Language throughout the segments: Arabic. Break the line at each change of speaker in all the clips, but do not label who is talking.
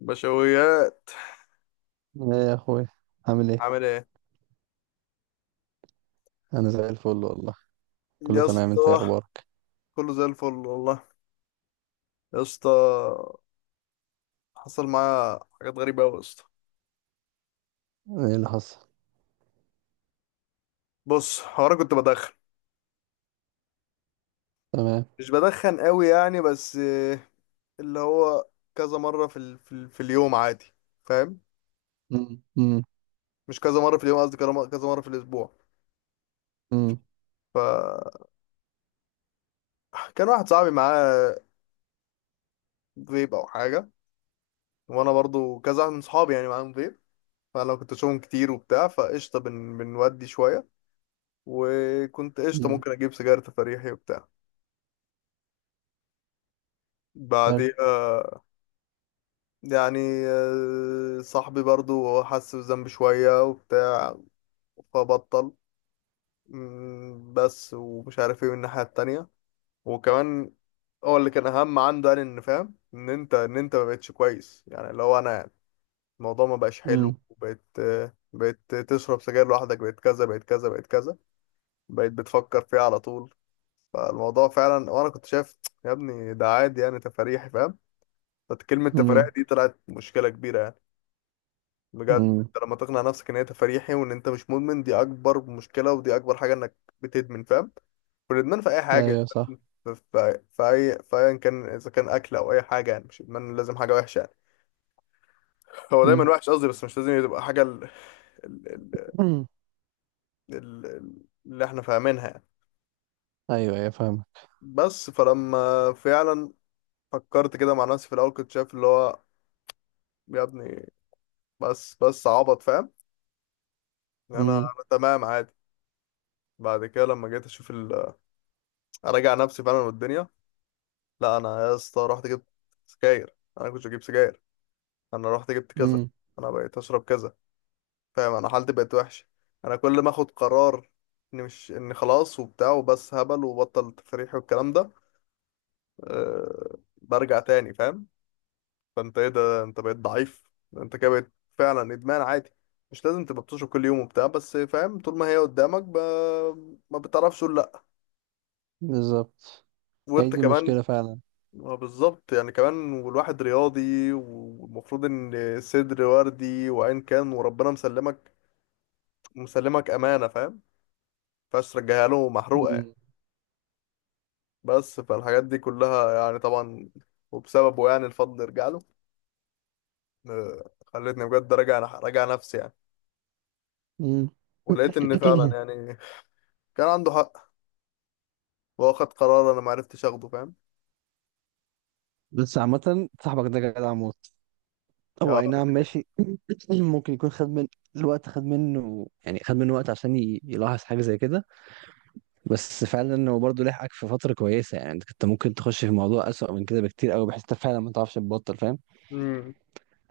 بشويات،
ايه يا اخوي، عامل ايه؟
عامل ايه
انا زي الفل والله. كله
يا
تمام، انت ايه
اسطى؟
اخبارك؟
كله زي الفل والله يا اسطى. حصل معايا حاجات غريبه قوي يا اسطى.
ايه اللي حصل؟
بص، هو انا كنت بدخن.
تمام.
مش بدخن قوي يعني بس، اللي هو كذا مره في في اليوم عادي، فاهم؟
امم، امم.
مش كذا مره في اليوم، قصدي كذا كذا مره في الاسبوع.
امم،
فكان واحد صاحبي معاه فيب او حاجه، وانا برضو كذا واحد من صحابي يعني معاهم فيب. فانا كنت اشوفهم كتير وبتاع فقشطه بنودي شويه، وكنت قشطه
امم.
ممكن اجيب سيجاره تفريحي وبتاع
حلو.
بعديها يعني. صاحبي برضو هو حس بذنب شوية وبتاع فبطل. بس ومش عارف ايه من الناحية التانية. وكمان هو اللي كان أهم عنده يعني إن فاهم إن أنت ما بقتش كويس، يعني اللي هو أنا يعني الموضوع ما بقاش حلو،
امم.
وبقيت بقيت تشرب سجاير لوحدك، بقيت كذا بقيت كذا بقيت كذا، بقيت بتفكر فيه على طول. فالموضوع فعلا، وأنا كنت شايف يا ابني ده عادي يعني تفاريحي، فاهم؟ فكلمة تفاريحي
امم.
دي طلعت مشكلة كبيرة يعني. بجد
امم.
انت لما تقنع نفسك ان هي تفريحي وان انت مش مدمن، دي اكبر مشكله، ودي اكبر حاجه انك بتدمن، فاهم؟ والادمان في اي حاجه
ايوه، صح.
ادمان. في اي، في ايا كان، اذا كان اكل او اي حاجه، يعني مش ادمان لازم حاجه وحشه يعني. هو دايما
امم.
وحش قصدي، بس مش لازم تبقى حاجه ال... ال...
امم.
اللي احنا فاهمينها يعني.
ايوه، ايوه، فاهمك.
بس فلما فعلا فكرت كده مع نفسي، في الاول كنت شايف اللي هو يا ابني، بس عبط، فاهم؟ انا
امم.
انا تمام عادي. بعد كده لما جيت اشوف اراجع نفسي فعلا، والدنيا، لا انا يا اسطى رحت جبت سجاير. انا كنت بجيب سجاير، انا رحت جبت كذا،
امم.
انا بقيت اشرب كذا، فاهم انا حالتي بقت وحشه. انا كل ما اخد قرار اني مش اني خلاص وبتاع وبس، هبل وبطل تفريح والكلام ده، برجع تاني، فاهم؟ فانت ايه ده، انت بقيت ضعيف، انت كده بقيت فعلا ادمان عادي. مش لازم تبقى بتشرب كل يوم وبتاع بس، فاهم طول ما هي قدامك ما بتعرفش تقول لا.
بالظبط، هي
وانت
دي
كمان
مشكلة فعلا.
ما بالظبط يعني كمان، والواحد رياضي والمفروض ان صدر وردي وعين كان، وربنا مسلمك، مسلمك امانه، فاهم؟ مينفعش ترجعها له محروقه يعني.
امم.
بس فالحاجات دي كلها يعني طبعا، وبسببه يعني الفضل يرجع له. خلتني بجد راجع نفسي يعني،
امم.
ولقيت ان فعلا يعني كان عنده حق. واخد قرار انا ما عرفتش اخده، فاهم؟
بس عامة صاحبك ده جدع موت. هو
آه،
اي نعم، ماشي. ممكن يكون خد من الوقت، خد منه، يعني خد منه وقت، عشان يلاحظ حاجة زي كده. بس فعلا هو برضه لحقك في فترة كويسة، يعني انت كنت ممكن تخش في موضوع أسوأ من كده بكتير قوي، بحيث انت فعلا ما تعرفش تبطل، فاهم.
امم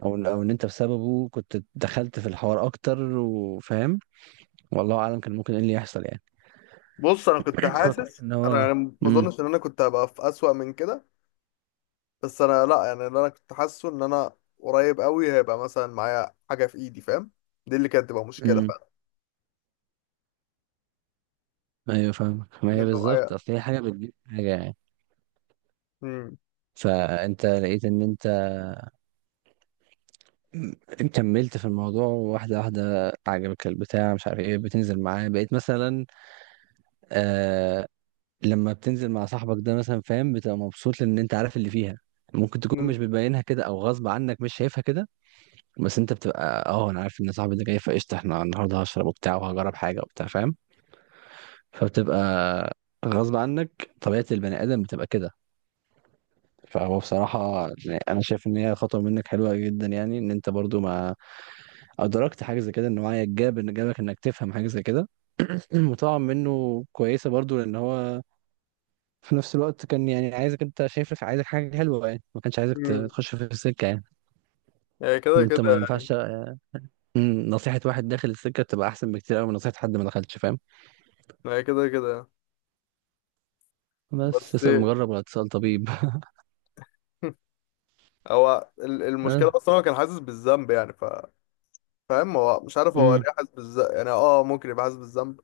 او ان انت بسببه كنت دخلت في الحوار اكتر، وفاهم. والله اعلم كان ممكن ايه اللي يحصل يعني.
بص، انا كنت
فكويس
حاسس
ان
انا
هو.
أنا ما
امم.
اظنش ان انا كنت هبقى في اسوأ من كده. بس انا لا يعني، اللي انا كنت حاسه ان انا قريب قوي هيبقى مثلا معايا حاجه في ايدي، فاهم؟ دي اللي كانت تبقى مشكله
امم.
فعلا،
ايوه فاهمك. ما
إن
هي
يبقى معايا.
بالظبط، اصل هي حاجة بتجيب حاجة يعني.
امم
فانت لقيت ان انت كملت في الموضوع، واحدة واحدة، عجبك البتاع، مش عارف ايه، بتنزل معاه، بقيت مثلا. آه، لما بتنزل مع صاحبك ده مثلا فاهم، بتبقى مبسوط لان انت عارف اللي فيها. ممكن تكون
امم
مش بتبينها كده، او غصب عنك مش شايفها كده. بس انت بتبقى: اه، انا عارف ان صاحبي ده جاي، فقشطه احنا النهارده هشرب وبتاع، وهجرب حاجه وبتاع، فاهم. فبتبقى غصب عنك، طبيعه البني ادم بتبقى كده. فهو بصراحة يعني أنا شايف إن هي خطوة منك حلوة جدا، يعني إن أنت برضو ما أدركت حاجة زي كده، إن وعيك جاب، إن جابك إنك تفهم حاجة زي كده. المطاعم منه كويسة برضو، لأن هو في نفس الوقت كان يعني عايزك، انت شايف، عايزك حاجة حلوة يعني، ما كانش عايزك
امم
تخش في السكة يعني.
هي كده كده
وانت ما
يعني.
ينفعش. نصيحة واحد داخل السكة تبقى أحسن بكتير قوي من نصيحة حد ما دخلش، فاهم.
هي كده كده يعني.
بس
بس
اسأل مجرب ولا تسأل طبيب.
هو المشكله
اه.
اصلا هو كان حاسس بالذنب يعني، فاهم، هو مش عارف هو
امم.
ليه حاسس بالذنب يعني. اه ممكن يبقى حاسس بالذنب،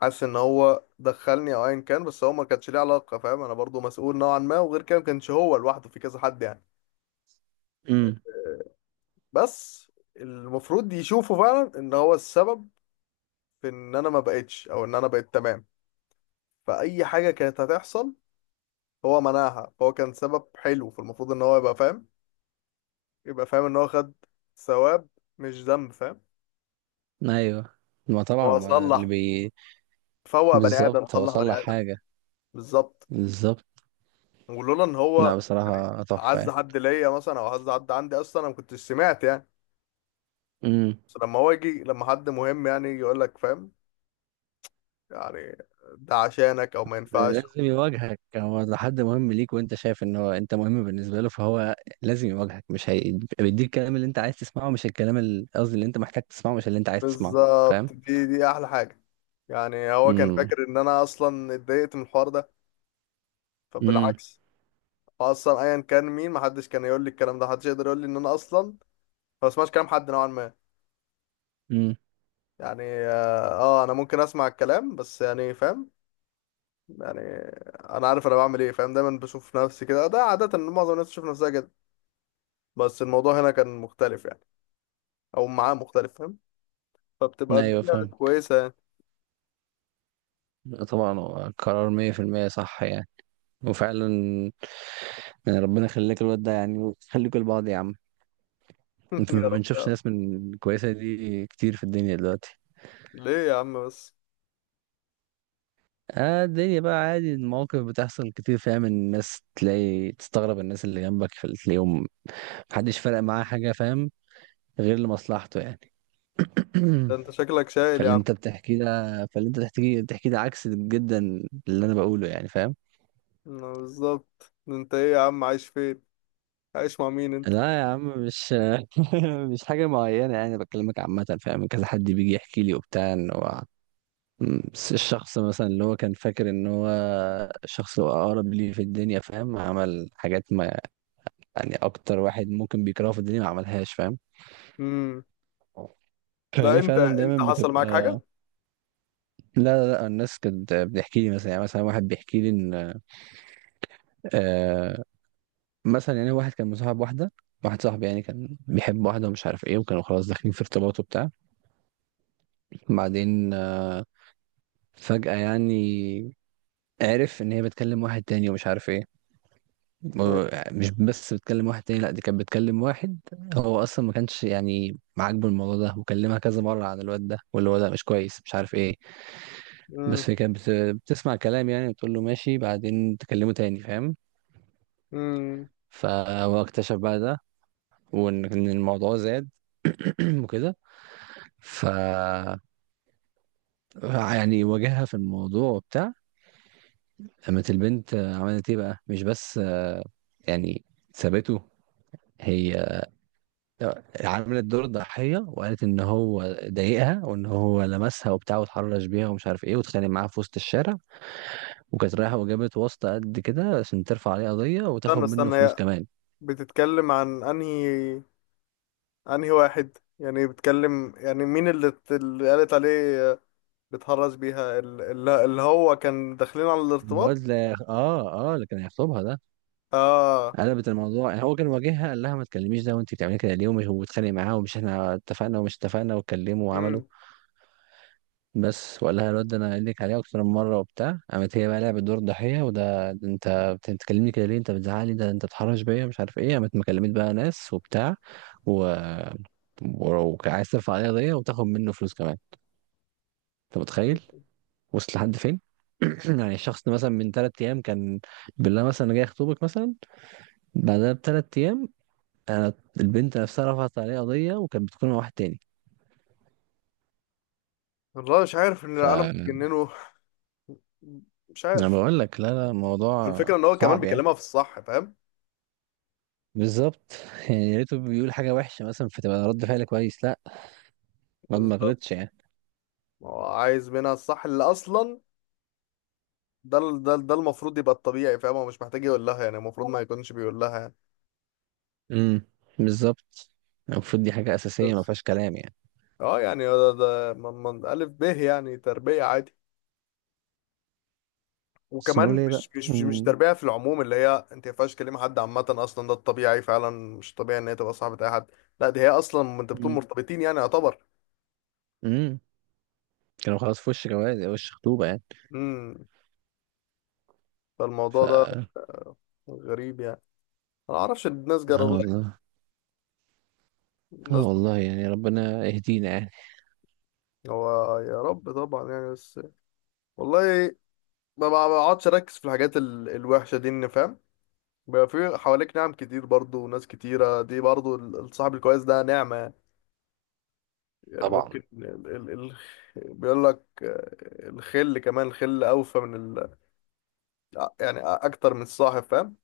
حاسس ان هو دخلني او ايا كان، بس هو ما كانش ليه علاقه، فاهم؟ انا برضو مسؤول نوعا ما، وغير كده ما كانش هو لوحده، في كذا حد يعني.
امم.
بس المفروض يشوفوا فعلا ان هو السبب في ان انا ما بقتش، او ان انا بقيت تمام. فاي حاجه كانت هتحصل هو منعها، فهو كان سبب حلو. فالمفروض ان هو يبقى فاهم ان هو خد ثواب مش ذنب، فاهم؟
ايوه. ما طبعا،
هو
ما اللي
صلح
بي.
فوق بني ادم،
بالظبط، هو
صلح
صلح
بني ادم،
حاجة.
بالظبط.
بالظبط.
ولولا ان هو
لا
يعني
بصراحة تحفة
عز
يعني.
حد ليا مثلا، او عز حد عندي اصلا، انا ما كنتش سمعت يعني.
مم.
بس لما هو يجي، لما حد مهم يعني يجي يقول لك، فاهم؟ يعني ده عشانك، او ما
ده
ينفعش.
لازم يواجهك، هو لو حد مهم ليك، وانت شايف ان هو انت مهم بالنسبه له، فهو لازم يواجهك، مش هي... بيديك الكلام اللي انت عايز تسمعه، مش الكلام قصدي اللي انت محتاج تسمعه، مش اللي انت عايز تسمعه، فاهم.
بالظبط، دي احلى حاجه. يعني هو كان
امم.
فاكر ان انا اصلا اتضايقت من الحوار ده،
امم.
فبالعكس. هو اصلا ايا كان مين، محدش كان يقول لي الكلام ده، محدش يقدر يقول لي ان انا اصلا ما بسمعش كلام حد نوعا ما
امم.
يعني. اه، انا ممكن اسمع الكلام بس يعني، فاهم؟ يعني انا عارف انا بعمل ايه، فاهم؟ دايما بشوف نفسي كده، ده عاده معظم الناس تشوف نفسها كده. بس الموضوع هنا كان مختلف يعني، او معاه مختلف، فاهم؟ فبتبقى
ايوه
الدنيا
فاهم.
كويسه يعني.
لا طبعا، هو قرار 100% صح يعني. وفعلا يعني ربنا يخليك الواد ده، يعني خليكوا لبعض يا عم. انت
يا
ما
رب يا
بنشوفش
عم.
ناس من كويسه دي كتير في الدنيا دلوقتي.
ليه يا عم بس؟
اه الدنيا بقى عادي، المواقف بتحصل كتير، فاهم. الناس تلاقي تستغرب الناس اللي جنبك في اليوم، محدش فارق معاه حاجة، فاهم، غير لمصلحته يعني.
ده انت شكلك شايل يا
فاللي
عم.
انت بتحكيه ده، فاللي انت بتحكيه ده عكس جدا اللي انا بقوله يعني، فاهم.
ما بالظبط، انت ايه يا عم، عايش فين؟ عايش مع مين انت؟
لا يا عم، مش. مش حاجة معينة يعني، بكلمك عامة فاهم، كذا حد بيجي يحكي لي وبتاع ان هو الشخص مثلا اللي هو كان فاكر ان هو الشخص اللي هو اقرب لي في الدنيا، فاهم، عمل حاجات ما. يعني اكتر واحد ممكن بيكرهه في الدنيا ما عملهاش، فاهم.
امم. لا،
فهي
انت
فعلا
انت
دايما
حصل معاك
بتبقى.
حاجه؟
لا، لا، لا، الناس كانت بتحكي لي مثلا يعني، مثلا واحد بيحكي لي ان آه مثلا، يعني واحد كان مصاحب واحده، واحد صاحبي يعني، كان بيحب واحده، ومش عارف ايه، وكانوا خلاص داخلين في ارتباط وبتاع، بعدين فجاه يعني، عرف ان هي بتكلم واحد تاني، ومش عارف ايه.
ماشي.
مش بس بتكلم واحد تاني، لا دي كانت بتكلم واحد. هو اصلا ما كانش يعني عاجبه الموضوع ده، وكلمها كذا مره عن الواد ده، واللي هو ده مش كويس، مش عارف ايه.
امم.
بس هي كانت بتسمع كلام يعني، بتقول له ماشي، بعدين تكلمه تاني، فاهم.
امم.
فهو اكتشف بقى ده، وان إن الموضوع زاد، وكده ف يعني، واجهها في الموضوع وبتاع. قامت البنت عملت ايه بقى؟ مش بس يعني سابته، هي عملت دور الضحية، وقالت ان هو ضايقها، وان هو لمسها وبتاع، واتحرش بيها، ومش عارف ايه، واتخانق معاها في وسط الشارع، وكانت رايحة وجابت واسطة قد كده عشان ترفع عليه قضية،
استنى
وتاخد منه
استنى،
فلوس
هي
كمان.
بتتكلم عن انهي واحد يعني، بتتكلم يعني مين اللي قالت عليه، بتهرج بيها اللي هو كان داخلين على الارتباط.
الواد، لا، اه، اه، اللي كان هيخطبها ده.
اه.
قلبت الموضوع يعني، هو كان واجهها قال لها ما تكلميش ده، وانت بتعملي كده ليه؟ ومش، وبتخانق معاه، ومش احنا اتفقنا، ومش اتفقنا، واتكلموا وعملوا.
امم.
بس، وقال لها الواد ده، انا قايل لك عليه اكتر من مره وبتاع، قامت هي بقى لعبت دور ضحيه، وده انت بتتكلمني كده ليه؟ انت بتزعلي، ده انت بتحرش بيا، مش عارف ايه، قامت مكلمت بقى ناس وبتاع، و ولو عايز ترفع عليها قضيه وتاخد منه فلوس كمان. انت متخيل؟ وصل لحد فين؟ يعني الشخص ده مثلا من 3 ايام كان، بالله مثلا، أنا جاي اخطبك مثلا، بعدها ب3 ايام، انا البنت نفسها رفعت عليه قضيه، وكانت بتكون مع واحد تاني.
والله مش عارف ان
ف
العالم
انا
بتجننه، مش عارف.
بقول لك، لا لا، الموضوع
والفكره ان هو كمان
صعب يعني.
بيكلمها في الصح، فاهم؟
بالظبط. يعني يا ريته بيقول حاجه وحشه مثلا، فتبقى رد فعل كويس، لا، الواد ما
بالظبط.
غلطش يعني.
هو عايز منها الصح اللي اصلا ده المفروض يبقى الطبيعي، فاهم؟ هو مش محتاج يقول لها يعني، المفروض ما يكونش بيقول لها يعني.
امم. بالظبط، المفروض دي حاجه اساسيه، ما
بس
فيهاش كلام يعني.
اه يعني ده من ألف ب يعني تربية عادي.
بس
وكمان
نقول ايه بقى؟
مش
امم.
تربية في العموم، اللي هي انت ما ينفعش كلمة حد عامة، اصلا ده الطبيعي فعلا. مش طبيعي ان هي تبقى صاحبة اي حد. لا، دي هي اصلا انت بتكون
امم.
مرتبطين يعني يعتبر.
أمم. كانوا خلاص في وش جواز، وش خطوبه يعني.
امم.
ف
فالموضوع ده
اه.
غريب يعني. انا ما اعرفش الناس جرى لها
والله.
إيه!
اه
الناس!
والله، يعني ربنا يهدينا يعني.
هو يا رب طبعا يعني، بس والله ما بقعدش اركز في الحاجات الوحشة دي، ان فاهم بيبقى في حواليك نعم كتير برضو وناس كتيرة دي، برضو الصاحب الكويس ده نعمة يعني. يعني
طبعا.
ممكن ال ال ال بيقول لك الخل، كمان الخل أوفى من يعني أكتر من الصاحب، فاهم؟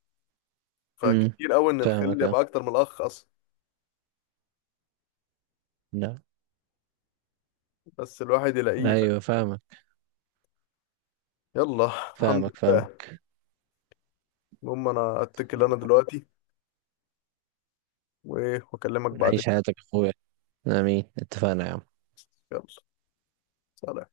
امم.
فكتير أوي إن الخل
فاهمك اه.
يبقى أكتر من الأخ أصلا،
لا.
بس الواحد يلاقيه، فاهم؟
ايوه فاهمك.
يلا، الحمد
فاهمك، فاهم.
لله. المهم، أنا أتكل، أنا دلوقتي وأكلمك بعدين.
عيش حياتك يا اخويا. امين، اتفقنا يا عم.
يلا. سلام.